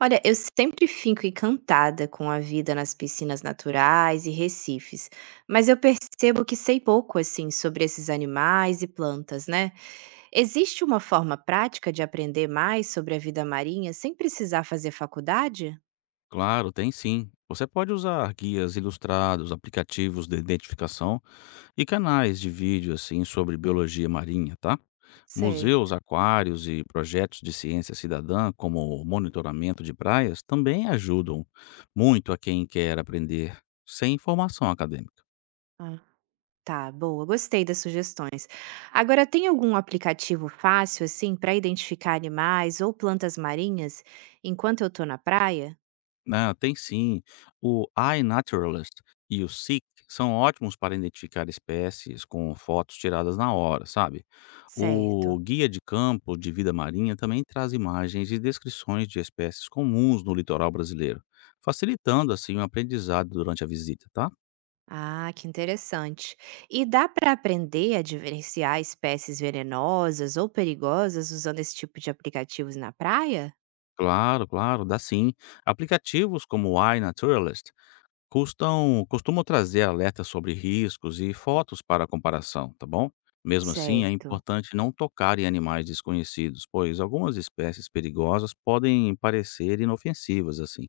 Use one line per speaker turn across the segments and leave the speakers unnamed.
Olha, eu sempre fico encantada com a vida nas piscinas naturais e recifes, mas eu percebo que sei pouco assim sobre esses animais e plantas, né? Existe uma forma prática de aprender mais sobre a vida marinha sem precisar fazer faculdade?
Claro, tem sim. Você pode usar guias ilustrados, aplicativos de identificação e canais de vídeo assim sobre biologia marinha, tá? Museus,
Certo.
aquários e projetos de ciência cidadã, como o monitoramento de praias, também ajudam muito a quem quer aprender sem formação acadêmica.
Ah, tá, boa. Gostei das sugestões. Agora, tem algum aplicativo fácil assim para identificar animais ou plantas marinhas enquanto eu tô na praia?
Ah, tem sim. O iNaturalist e o Seek são ótimos para identificar espécies com fotos tiradas na hora, sabe?
Certo.
O Guia de Campo de Vida Marinha também traz imagens e descrições de espécies comuns no litoral brasileiro, facilitando assim o aprendizado durante a visita, tá?
Ah, que interessante. E dá para aprender a diferenciar espécies venenosas ou perigosas usando esse tipo de aplicativos na praia?
Claro, claro, dá sim. Aplicativos como o iNaturalist Custam costumam trazer alertas sobre riscos e fotos para comparação, tá bom? Mesmo assim, é
Certo.
importante não tocar em animais desconhecidos, pois algumas espécies perigosas podem parecer inofensivas assim.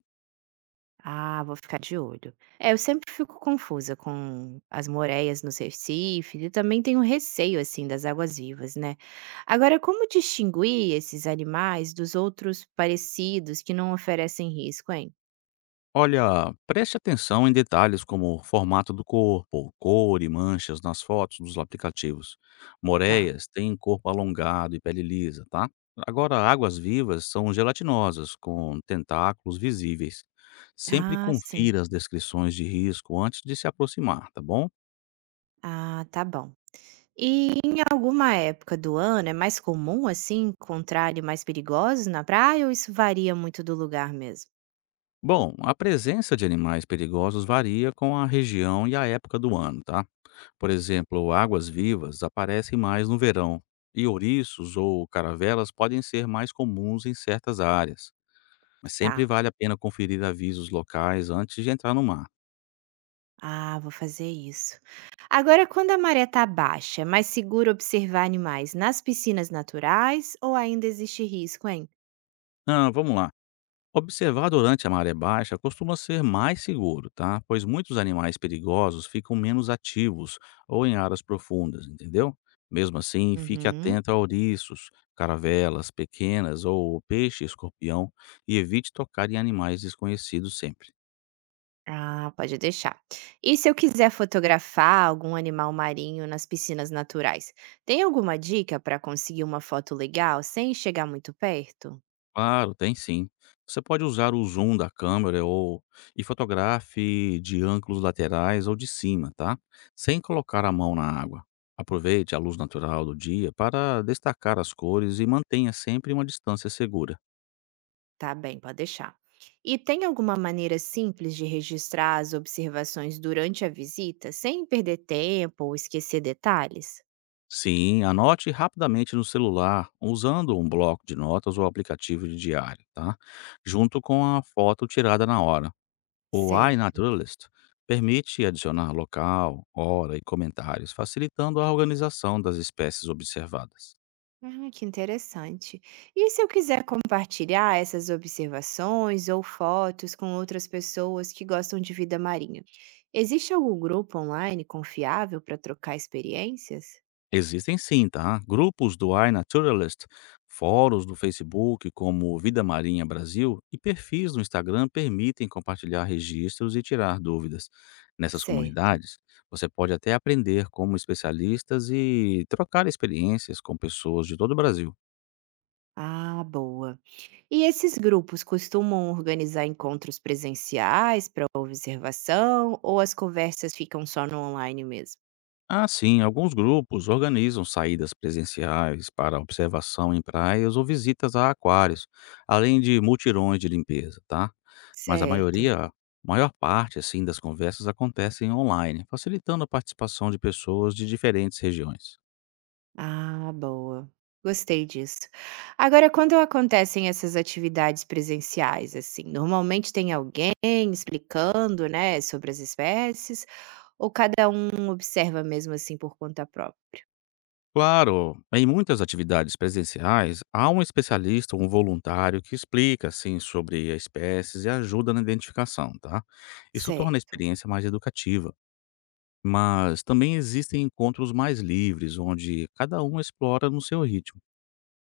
Ah, vou ficar de olho. É, eu sempre fico confusa com as moreias nos recifes e também tenho receio assim das águas vivas, né? Agora, como distinguir esses animais dos outros parecidos que não oferecem risco, hein?
Olha, preste atenção em detalhes como o formato do corpo, cor e manchas nas fotos dos aplicativos.
Tá.
Moreias têm corpo alongado e pele lisa, tá? Agora, águas vivas são gelatinosas, com tentáculos visíveis. Sempre
Ah, sim.
confira as descrições de risco antes de se aproximar, tá bom?
Ah, tá bom. E em alguma época do ano é mais comum, assim, encontrar animais perigosos na praia ou isso varia muito do lugar mesmo?
Bom, a presença de animais perigosos varia com a região e a época do ano, tá? Por exemplo, águas-vivas aparecem mais no verão, e ouriços ou caravelas podem ser mais comuns em certas áreas, mas sempre
Tá.
vale a pena conferir avisos locais antes de entrar no mar.
Ah, vou fazer isso. Agora, quando a maré tá baixa, é mais seguro observar animais nas piscinas naturais ou ainda existe risco, hein?
Ah, vamos lá. Observar durante a maré baixa costuma ser mais seguro, tá? Pois muitos animais perigosos ficam menos ativos ou em áreas profundas, entendeu? Mesmo assim, fique
Uhum.
atento a ouriços, caravelas pequenas ou peixe-escorpião e evite tocar em animais desconhecidos sempre.
Ah, pode deixar. E se eu quiser fotografar algum animal marinho nas piscinas naturais, tem alguma dica para conseguir uma foto legal sem chegar muito perto?
Claro, tem sim. Você pode usar o zoom da câmera ou e fotografe de ângulos laterais ou de cima, tá? Sem colocar a mão na água. Aproveite a luz natural do dia para destacar as cores e mantenha sempre uma distância segura.
Tá bem, pode deixar. E tem alguma maneira simples de registrar as observações durante a visita, sem perder tempo ou esquecer detalhes?
Sim, anote rapidamente no celular usando um bloco de notas ou aplicativo de diário, tá? Junto com a foto tirada na hora. O
Certo.
iNaturalist permite adicionar local, hora e comentários, facilitando a organização das espécies observadas.
Ah, que interessante. E se eu quiser compartilhar essas observações ou fotos com outras pessoas que gostam de vida marinha? Existe algum grupo online confiável para trocar experiências?
Existem sim, tá? Grupos do iNaturalist, fóruns do Facebook como Vida Marinha Brasil e perfis no Instagram permitem compartilhar registros e tirar dúvidas. Nessas
Certo.
comunidades, você pode até aprender como especialistas e trocar experiências com pessoas de todo o Brasil.
Ah, boa. E esses grupos costumam organizar encontros presenciais para observação ou as conversas ficam só no online mesmo?
Ah, sim, alguns grupos organizam saídas presenciais para observação em praias ou visitas a aquários, além de mutirões de limpeza, tá? Mas
Certo.
maior parte assim das conversas acontecem online, facilitando a participação de pessoas de diferentes regiões.
Ah, boa. Gostei disso. Agora, quando acontecem essas atividades presenciais, assim, normalmente tem alguém explicando, né, sobre as espécies, ou cada um observa mesmo assim por conta própria?
Claro, em muitas atividades presenciais, há um especialista ou um voluntário que explica assim sobre as espécies e ajuda na identificação, tá? Isso torna a
Certo.
experiência mais educativa. Mas também existem encontros mais livres, onde cada um explora no seu ritmo.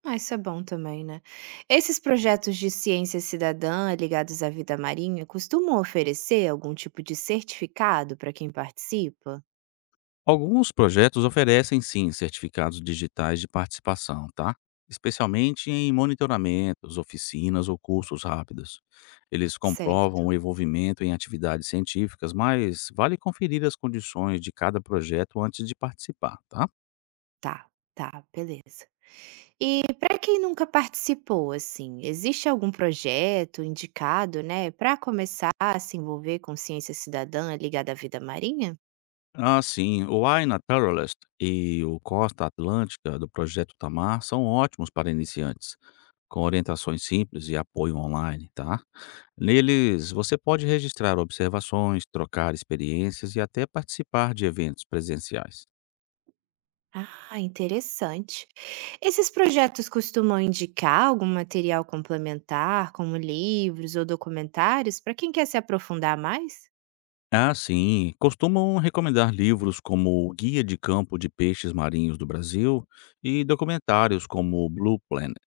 Ah, isso é bom também, né. Esses projetos de ciência cidadã ligados à vida marinha costumam oferecer algum tipo de certificado para quem participa?
Alguns projetos oferecem sim certificados digitais de participação, tá? Especialmente em monitoramentos, oficinas ou cursos rápidos. Eles comprovam
Certo,
o envolvimento em atividades científicas, mas vale conferir as condições de cada projeto antes de participar, tá?
tá, tá, beleza. E para quem nunca participou, assim, existe algum projeto indicado, né, para começar a se envolver com ciência cidadã ligada à vida marinha?
Ah, sim. O Aina Naturalist e o Costa Atlântica, do Projeto Tamar, são ótimos para iniciantes, com orientações simples e apoio online, tá? Neles, você pode registrar observações, trocar experiências e até participar de eventos presenciais.
Ah, interessante. Esses projetos costumam indicar algum material complementar, como livros ou documentários, para quem quer se aprofundar mais?
Ah, sim. Costumam recomendar livros como o Guia de Campo de Peixes Marinhos do Brasil e documentários como o Blue Planet.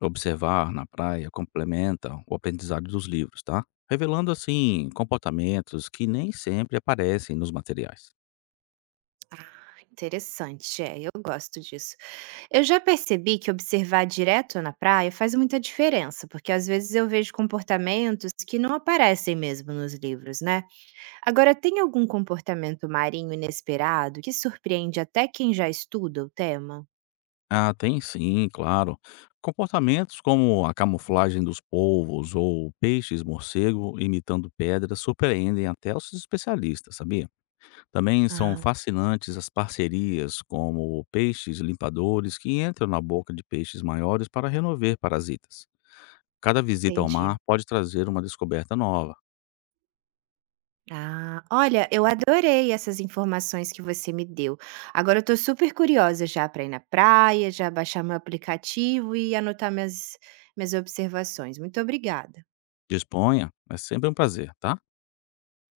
Observar na praia complementa o aprendizado dos livros, tá? Revelando assim comportamentos que nem sempre aparecem nos materiais.
Interessante, é, eu gosto disso. Eu já percebi que observar direto na praia faz muita diferença, porque às vezes eu vejo comportamentos que não aparecem mesmo nos livros, né? Agora, tem algum comportamento marinho inesperado que surpreende até quem já estuda o tema?
Ah, tem sim, claro. Comportamentos como a camuflagem dos polvos ou peixes morcego imitando pedras surpreendem até os especialistas, sabia? Também são
Ah,
fascinantes as parcerias como peixes limpadores que entram na boca de peixes maiores para remover parasitas. Cada visita ao mar
entendi.
pode trazer uma descoberta nova.
Ah, olha, eu adorei essas informações que você me deu. Agora eu tô super curiosa já para ir na praia, já baixar meu aplicativo e anotar minhas observações. Muito obrigada.
Disponha, é sempre um prazer, tá?